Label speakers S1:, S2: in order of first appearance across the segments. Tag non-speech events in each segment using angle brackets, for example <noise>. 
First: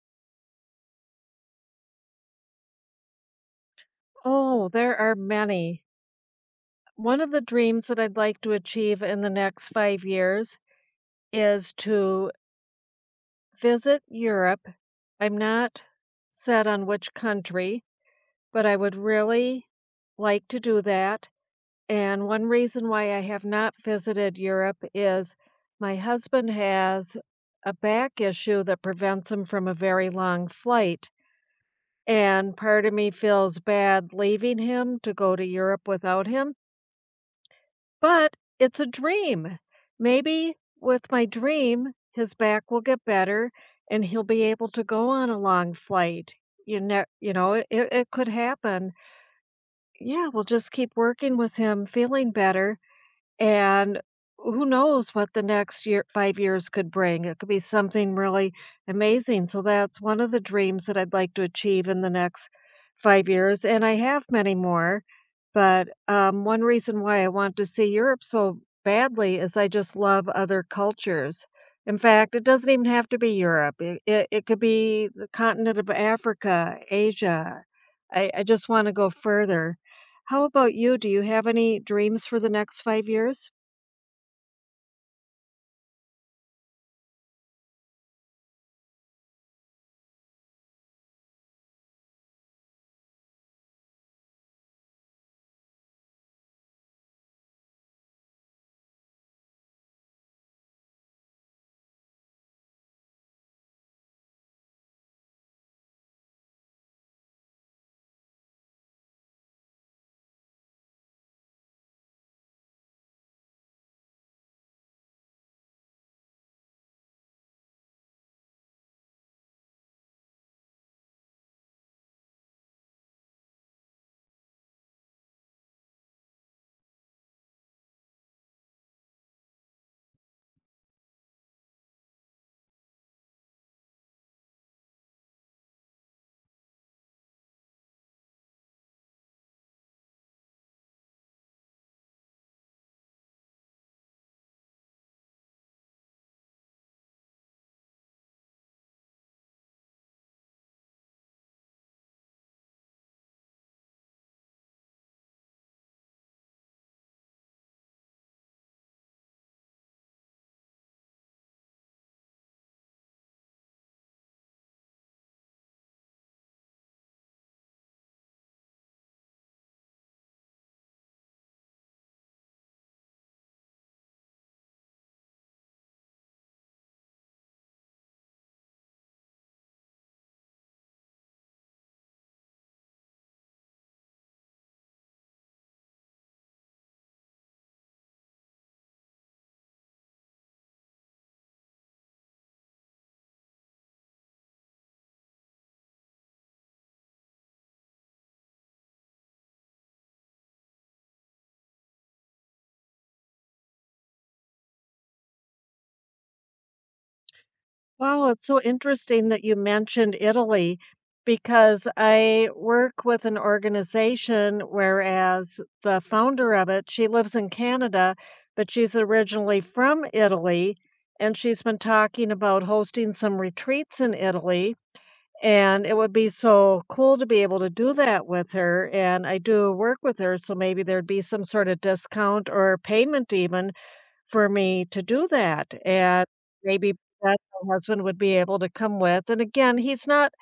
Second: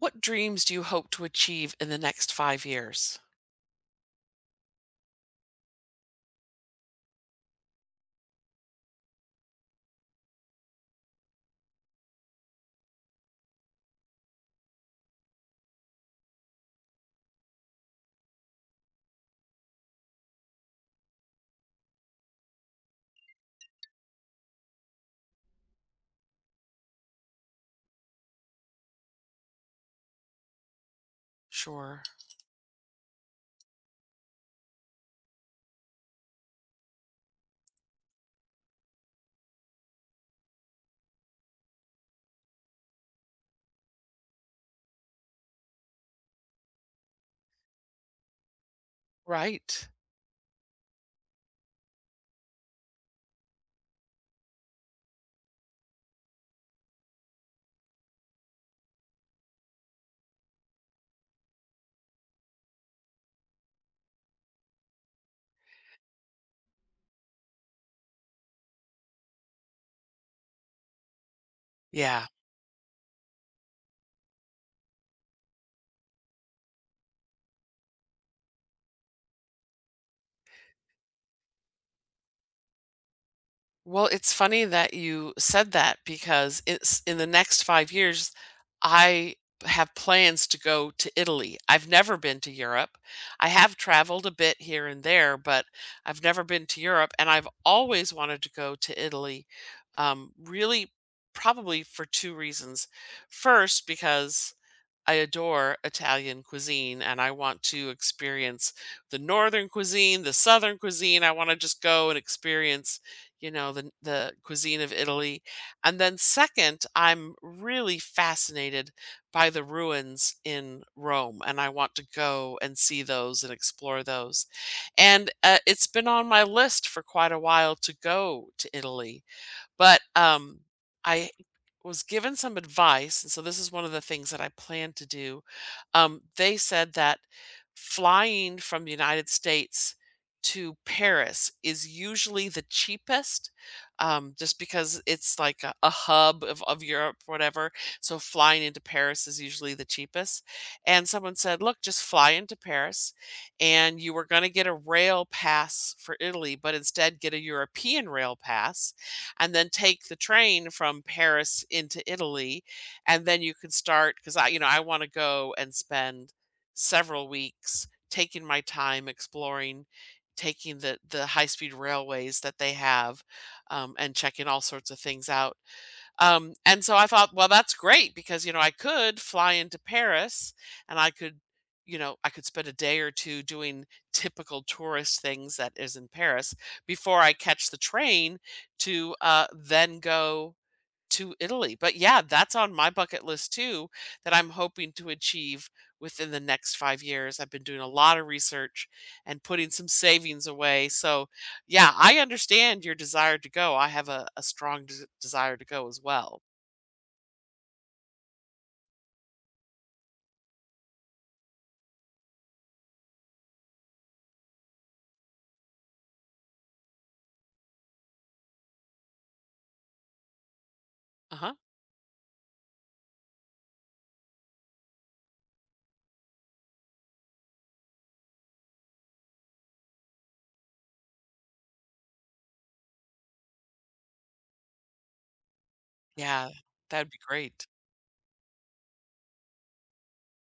S1: What dreams do you hope to achieve in the next 5 years?
S2: Oh, there are many. One of the dreams that I'd like to achieve in the next 5 years is to visit Europe. I'm not set on which country, but I would really like to do that, and, 1 reason why I have not visited Europe is my husband has a back issue that prevents him from a very long flight.
S1: Sure.
S2: And part of me feels bad leaving him to go to Europe without him but it's a dream! Maybe with my dream, his back will get better, and he'll be able to go on a long flight. You ne you know, it it could happen.
S1: Right.
S2: Yeah, we'll just keep working with him feeling better, and w who knows what the next year 5 years could bring, it could be something really amazing. So, that's one of the dreams that I'd like to achieve in the next 5 years. And I have many more, but, um, one reason why I want to see Europe so badly is I just love other cultures. In
S1: Yeah.
S2: fact, it doesn't even have to be Europe. Eh, it it could be the continent of Africa, Asia. I I just wanna go further. How about you? Do you have any dreams for the next 5 years?
S1: Well, it's funny that you said that because it's in the next 5 years, I have plans to go to Italy. I've never been to Europe, I have traveled a bit here and there, but I've never been to Europe, and I've always wanted to go to Italy, um, really probably for 2 reasons. First, because I adore Italian cuisine, and I want to experience the northern cuisine, the southern cuisine, I wanna just go and experience, you know, the n the cuisine of Italy. And then second, I'm really fascinated by the ruins in Rome, and I want to go and see those and explore those. And, uh, it's been on my list for quite a while to go to Italy. But, um, I was given some advice, and so this is one of the things that I plan to do, um, they said that flying from the United States to Paris is usually the cheapest, um, just because it's like a a hub of of Europe, whatever, so, flying into Paris is usually the cheapest. And someone said, "Look, just fly into Paris, and you were gonna get a rail pass for Italy, but instead get a European rail pass, and then take the train from Paris into Italy, and then you can start" 'Cause I you know, I wanna go and spend several weeks taking my time exploring, taking the the high-speed railways that they have, um, and checking all sorts of things out. Um, and so I thought, "Well, that's great," because, you know, I could fly into Paris, and I could, you know, I could spend a day or 2 doing typical tourist things that is in Paris before I catch the train to, uh then go to Italy. But yeah, that's on my bucket list too, that I'm hoping to achieve within the next 5 years. I've been doing a lotta research and putting some savings away so, yeah, I understand your desire to go, I have a a strong des desire to go as well.
S2: Wow, it's so interesting that you mentioned Italy because I work with an organization whereas the founder of it, she lives in Canada, but she's originally from Italy, and
S1: Uh-huh.
S2: she's been talking about hosting some retreats in Italy, and it would be so cool to be able to do that with her, and I do work with her, so maybe there'd be some sorta discount or payment even for me to do that. And
S1: Yeah.
S2: maybe <unintelligible>
S1: That'd be
S2: my
S1: great.
S2: husband would be able to come with. And again, he's not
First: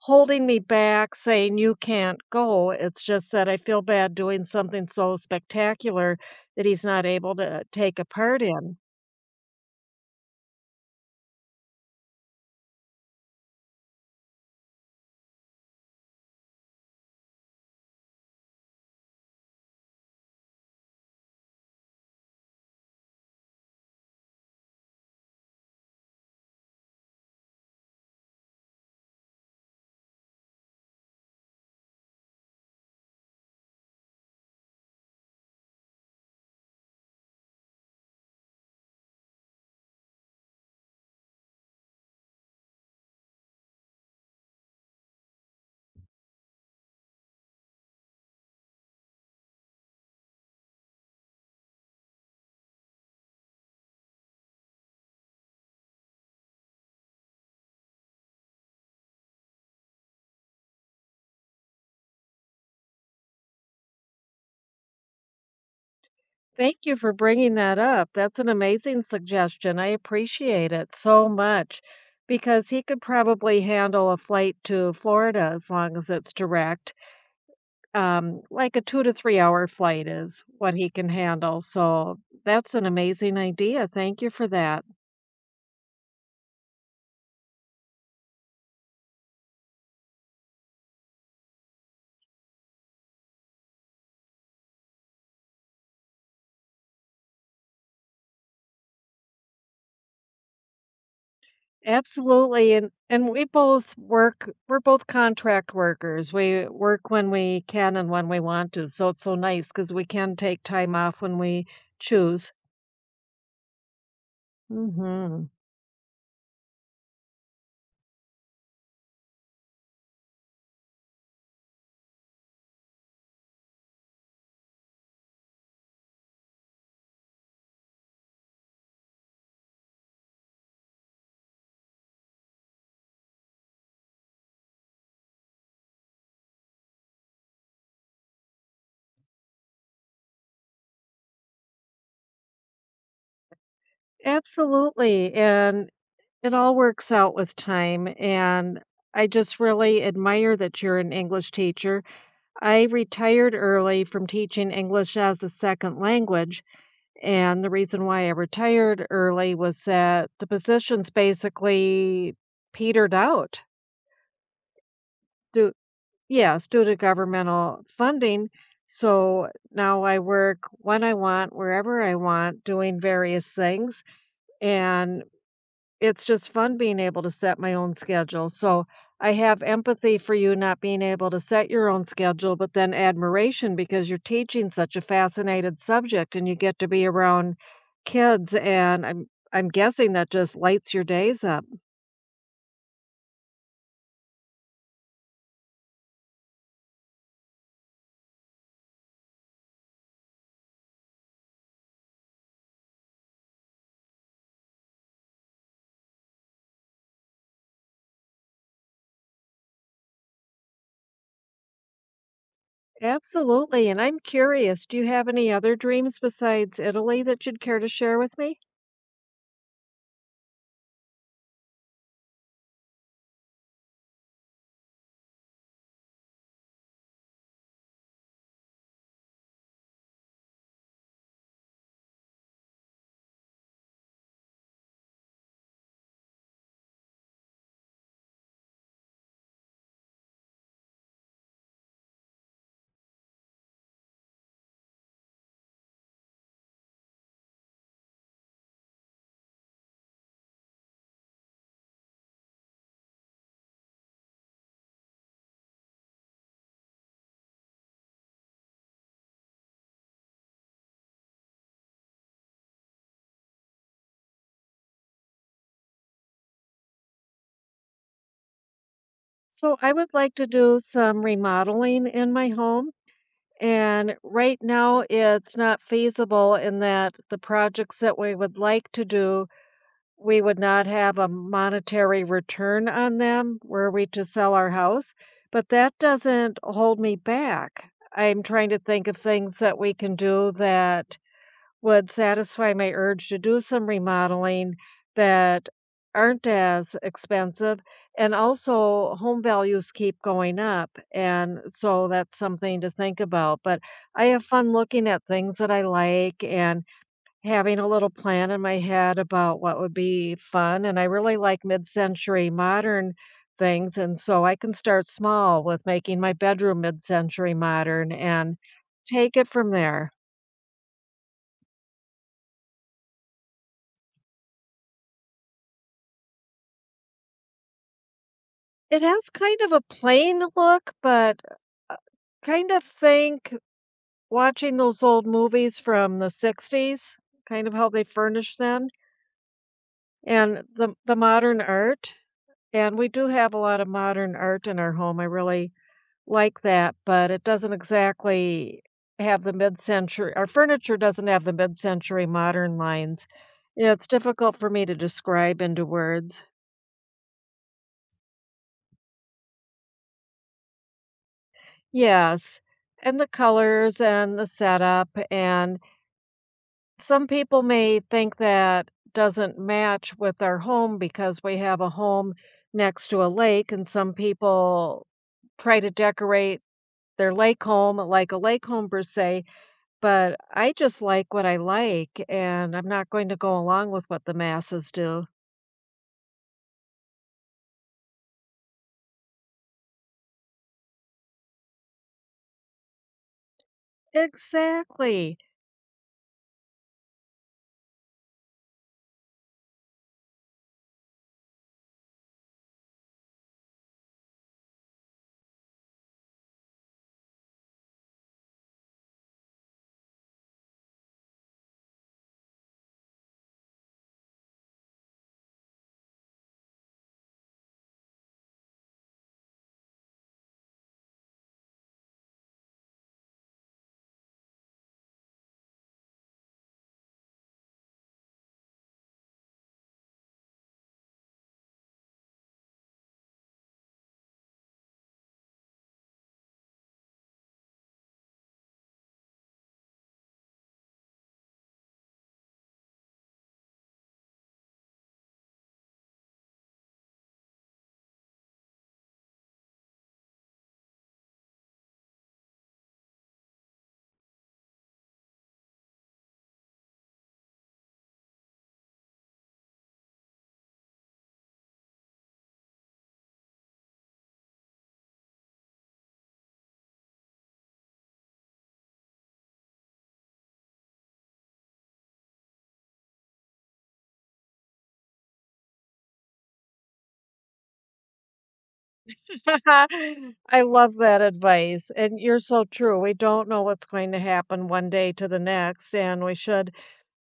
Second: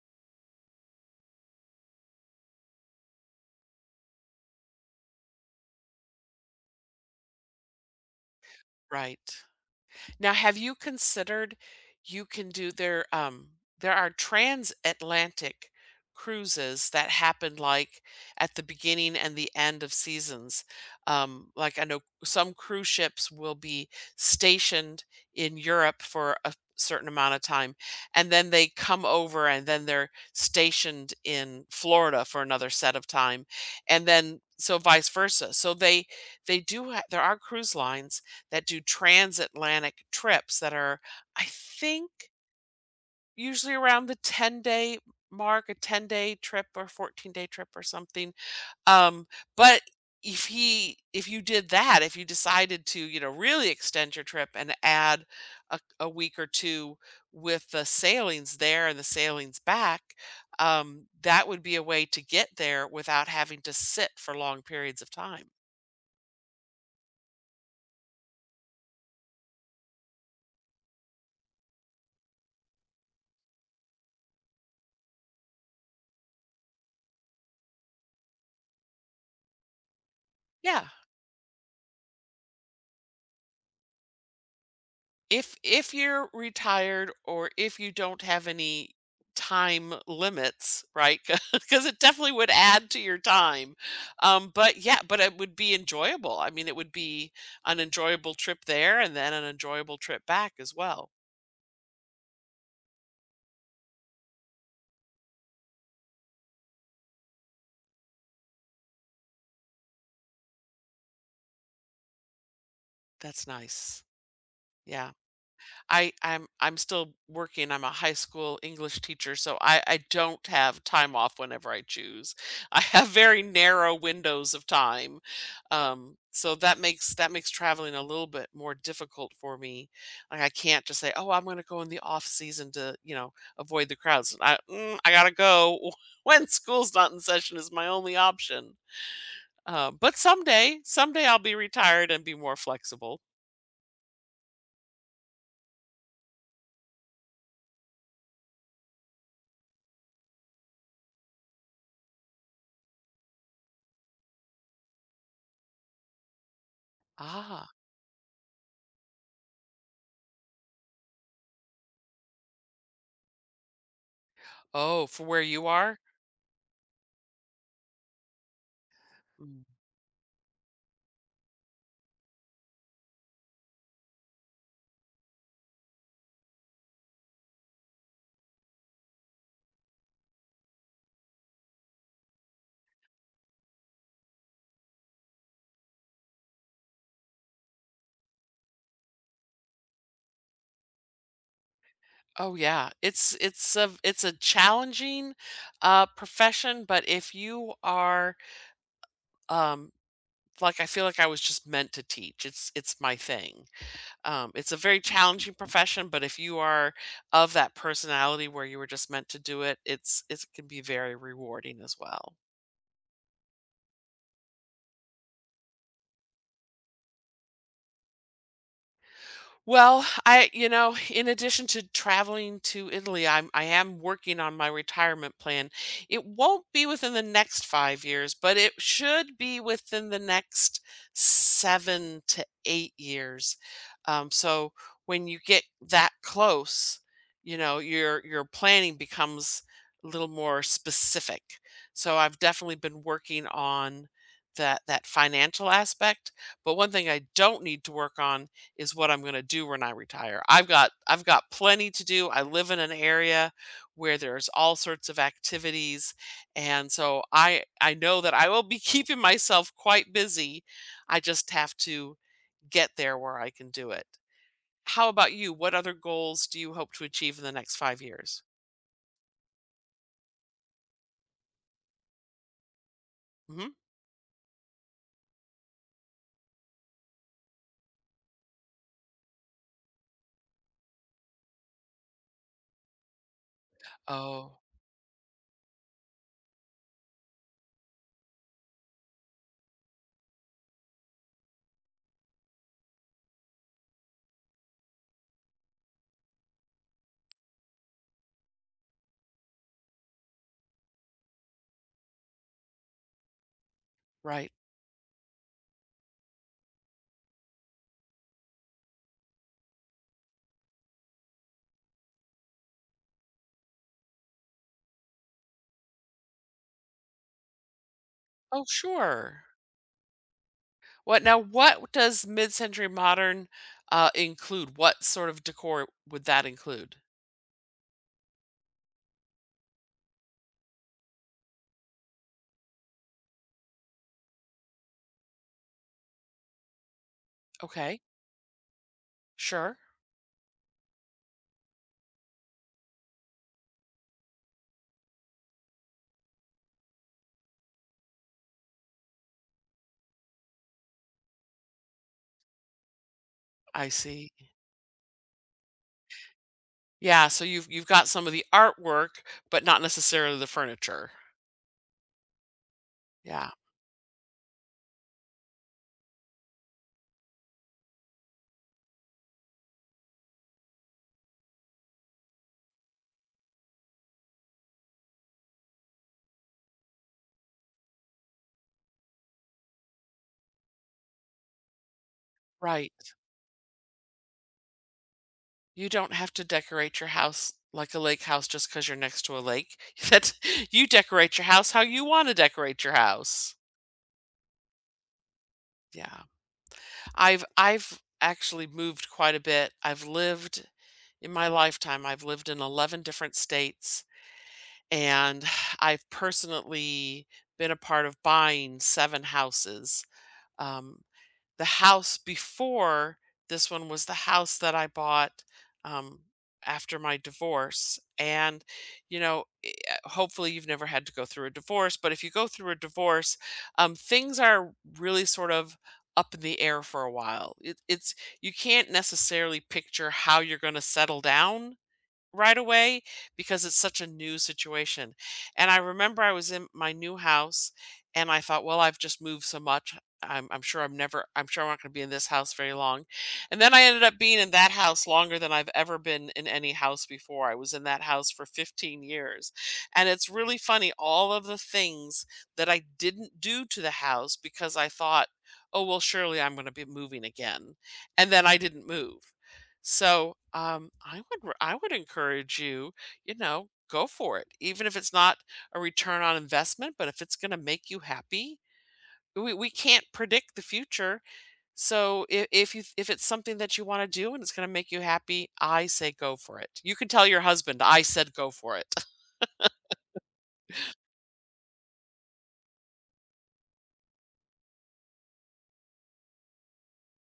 S2: holding me back saying, "You can't go." It's just that I feel bad doing something so spectacular that he's not able to, uh, take a part in.
S1: Right. Now, have you considered you can do their, um there are transatlantic cruises that happen, like, at the beginning and the end of seasons. Um, like I know some cruise ships will be stationed in Europe for a certain amount of time, and then they come over, and then they're stationed in Florida for another set of time, and then, so vice versa, so they they do ha there are cruise lines that do transatlantic trips that are, I think Usually around the ten-day mark, a ten-day trip or fourteen-day trip or something. Um, but if he if you did that, if you decided to, you know, really extend your trip and add a a week or 2 with the sailings there and the sailings back, um, that would be a way to get there without having to sit for long periods of time.
S2: Thank you for bringing that up. That's an amazing suggestion. I appreciate it so much because he could probably handle a flight to Florida as long as it's direct. Um, like a 2 to three-hour flight is what
S1: Yeah.
S2: he can handle. So that's an amazing idea. Thank you for that.
S1: If if you're retired or if you don't have any time limits, right? 'Cau 'cause it definitely would add to your time. Um, but yeah, but it would be enjoyable. I mean, it would be an enjoyable trip there and then an enjoyable trip back as well.
S2: Absolutely. And and we both work we're both contract workers. We work when we can and when we want to. So it's so nice 'cause we can take time off when we choose.
S1: That's nice, yeah.
S2: Mhm.
S1: I I'm I'm still working, I'm a high school English teacher, so, I I don't have time off whenever I choose. I have very narrow windows of time. Um, so, that makes, that makes traveling a little bit more difficult for me. Like, I can't just say, "Oh, I'm gonna go in the off-season to, you know, avoid the crowds." I, mm, I gotta go when school's not in session is my only option. Uh, but someday, someday I'll be retired and be more flexible.
S2: Absolutely, and it all works out with time, and I just really admire that you're an English teacher. I retired early from teaching English as a 2nd language, and
S1: Ah.
S2: the reason why I retired early was that the positions basically petered out.
S1: Oh, from where you
S2: Due
S1: are?
S2: Yes, due to governmental uh, funding. So,
S1: Mm.
S2: now I work when I want, wherever I want, doing various things, and it's just fun being able to set my own schedule so, I have empathy for you not being able to set your own schedule, but then admiration because you're teaching such a fascinated subject, and you get to be around kids, and I'm I'm guessing that just lights your days up.
S1: Oh yeah. It's it's a v it's a challenging, uh, profession, but if you are, um, like, I feel like I was just meant to teach it's it's my thing. Um, it's a very challenging profession, but if you are of that personality where you were just meant to do it it's, it can be very rewarding as well.
S2: Absolutely, and I'm curious, do you have any other dreams besides Italy that you'd care to share with me?
S1: Well, I you know, in addition to traveling to Italy, I'm I am working on my retirement plan. It won't be within the next 5 years, but it should be within the next 7 to 8 years. Um, so when you get that close, you know, your your planning becomes a little more specific. So I've definitely been working on that that financial aspect. But 1 thing I don't need to work on is what I'm gonna do when I retire. I've got I've got plenty to do. I live in an area where there's all sorts of activities, and so I I know that I will be keeping myself quite busy. I just have to get there where I can do it. How about you? What other goals do you hope to achieve in the next 5 years?
S2: So I would like to do some remodeling in my home,
S1: Mhm.
S2: and right now it's not feasible in that the projects that we would like to do, we would not have a monetary return on them were we to sell
S1: Oh.
S2: our house, but that doesn't hold me back. I'm trying to think of things that we can do that would satisfy my urge to do some remodeling that aren't as expensive. And also home values keep going up, and so that's something to think about. But I have
S1: Right.
S2: fun looking at things that I like and having a little plan in my head about what would be fun. And I really like mid-century modern things, and so I can start small with making my bedroom mid-century modern and
S1: Oh,
S2: take
S1: sure.
S2: it from there.
S1: What now, what does mid-century modern, uh, include? What sort of decor would that include?
S2: It has kind of a plain look, but, u uh, kinda think, watching those old movies from the '60s, kind of how
S1: Okay.
S2: they furnished then.
S1: Sure.
S2: And the the modern art And we do have a lotta modern art in our home. I really like that, but it doesn't exactly have the mid-centur our furniture doesn't have the mid-century modern lines.
S1: I
S2: It's
S1: see.
S2: difficult for me to describe into words.
S1: Yeah, so you've, you've got some of the artwork, but not necessarily the furniture.
S2: Yes, and the
S1: Yeah.
S2: colors and the setup, and Some people may think that doesn't match with our home because we have a home next to a lake, and some people try to decorate their lake home like a lake home per se, but I just like what I, like, and I'm
S1: Right.
S2: not going to go along with what the masses do.
S1: You don't have to decorate your house like a lake house just 'cause you're next to a lake. That's you decorate your house how you wanna decorate your house.
S2: Exactly.
S1: Yeah. I've I've actually moved quite a bit. I've lived, in my lifetime, I've lived in 11 different states, and I've personally been a part of buying 7 houses. Um, the house before this one was the house that I bought, um, after my divorce. And, you know, e uh, hopefully you've never had to go through a divorce, but if you go through a divorce, um, things are really sort of up in the air for a while. It it's, you can't necessarily picture how you're gonna settle down right away because it's such a new situation. And I remember I was in my new house and I thought, "Well, I've just moved so much, I'm I'm sure I'm never, I'm sure I'm not gonna be in this house very long." And then I ended up being in that house longer than I've ever been in any house before. I was in that house for 15 years. And it's really funny, all of the things that I didn't do to the house because I thought, "Oh, well surely I'm gonna be moving again," and then I didn't move. So, um, I would r I would encourage you, you know, go for it. Even if it's not a return on investment, but if it's gonna make you happy. We we can't predict the future, so I if you, if it's something that you wanna do and it's gonna make you happy, I say go for it. You can tell your husband I said go for it. <laughs>
S2: <laughs> I love that advice. And you're so true. We don't know what's going to happen one day to the next, and we should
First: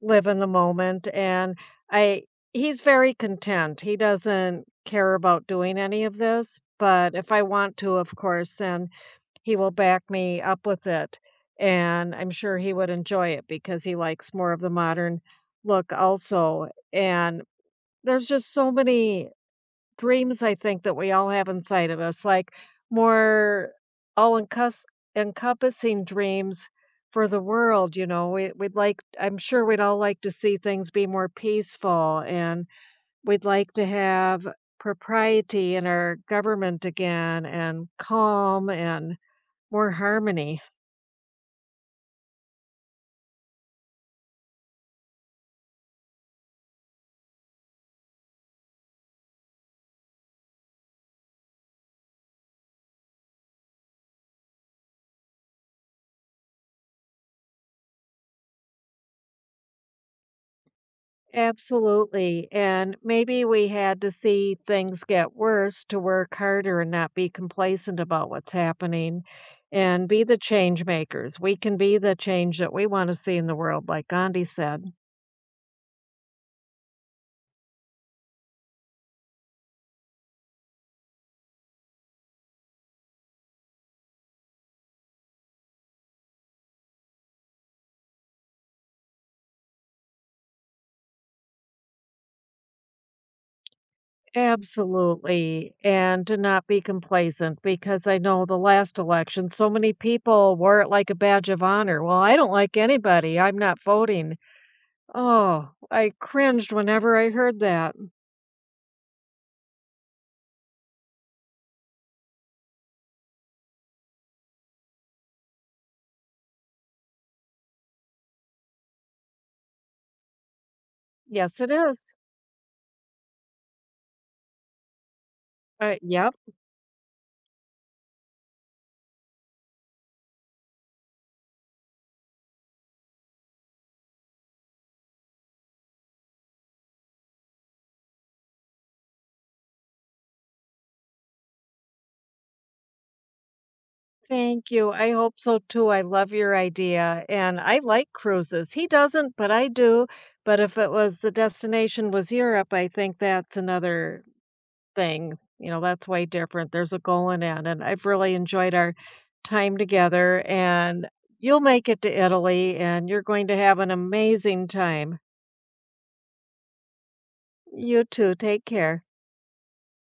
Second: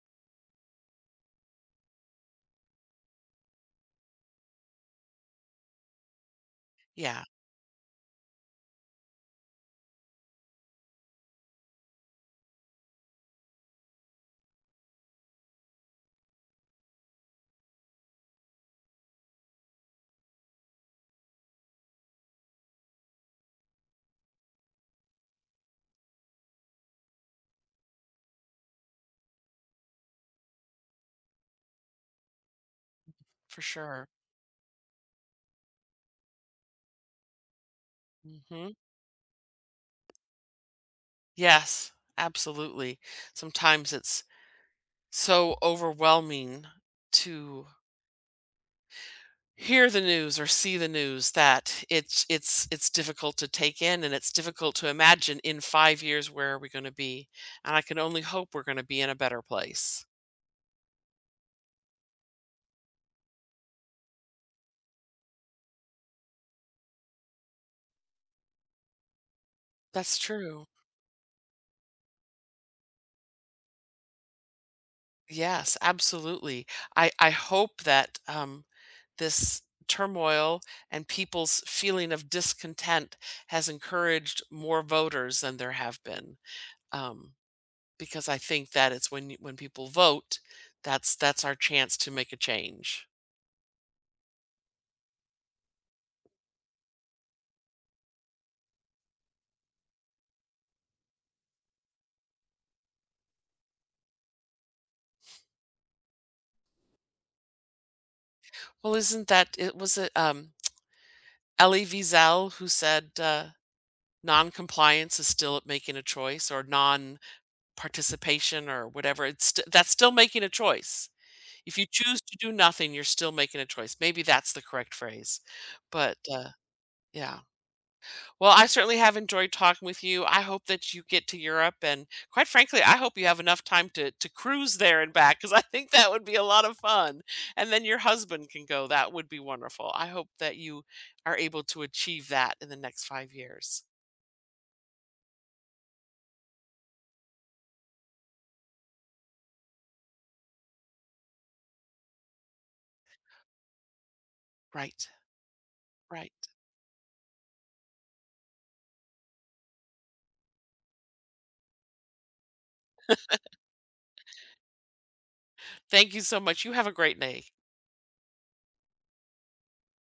S2: live in the moment. And I he's very content. He doesn't care about doing any of this. But
S1: Yeah.
S2: if I want to, of course, then he will back me up with it. And I'm sure he would enjoy it because he likes more of the modern look also. And there's just so many dreams I think that we all have inside of us, like more all-encus encompassing dreams for the world, you know? We, we'd like I'm sure we'd all like to see things be more peaceful, and we'd
S1: For
S2: like to
S1: sure.
S2: have propriety in our government again, and calm
S1: Mhm.
S2: and more harmony.
S1: Yes. Absolutely. Sometimes it's so overwhelming to hear the news or see the news that it's it's it's difficult to take in and it's difficult to imagine in 5 years where are we gonna be, and I can only hope we're gonna be in a better place.
S2: Absolutely, and maybe we had to see things get worse to work harder and not be complacent about what's happening and
S1: That's
S2: be the
S1: true.
S2: change makers. We can be the change that we want to see in the world, like Gandhi said.
S1: Yes, absolutely. I I hope that, um, this turmoil and people's feeling of discontent has encouraged more voters than there have been, um, because I think that it's when you when people vote, that's that's our chance to make a change.
S2: Absolutely, and to not be complacent because I know the last election so many people wore it like a badge of honor. "Well, I don't like anybody. I'm not voting." Oh, I cringed whenever I heard that.
S1: Well, isn't that it was, uh, um, Elie Wiesel who said, uh, "Non-compliance is still making a choice," or "Non-participation," or whatever. It's st that's still making a choice.
S2: Yes, it
S1: If you
S2: is.
S1: choose to do nothing, you're still making a choice. Maybe that's the correct phrase.
S2: Uh,
S1: But,
S2: yep.
S1: uh, yeah. Well, I certainly have enjoyed talking with you. I hope that you get to Europe, and quite frankly, I hope you have enough time to to cruise there and back 'cause I think that would be a lotta fun, and then your husband can go. That would be wonderful, I hope that you are able to achieve that in the next 5 years.
S2: Thank you, I hope so too. I love your idea, and I like cruises. He doesn't, but I do. But if it was the destination was Europe, I think that's another
S1: Right.
S2: thing, you know, that's way
S1: Right.
S2: different. There's a goal in that, and I've really enjoyed our time together, and you'll make it to Italy, and you're going
S1: <laughs>
S2: to have an amazing time.
S1: Thank you so much. You have a great day.
S2: You too. Take care.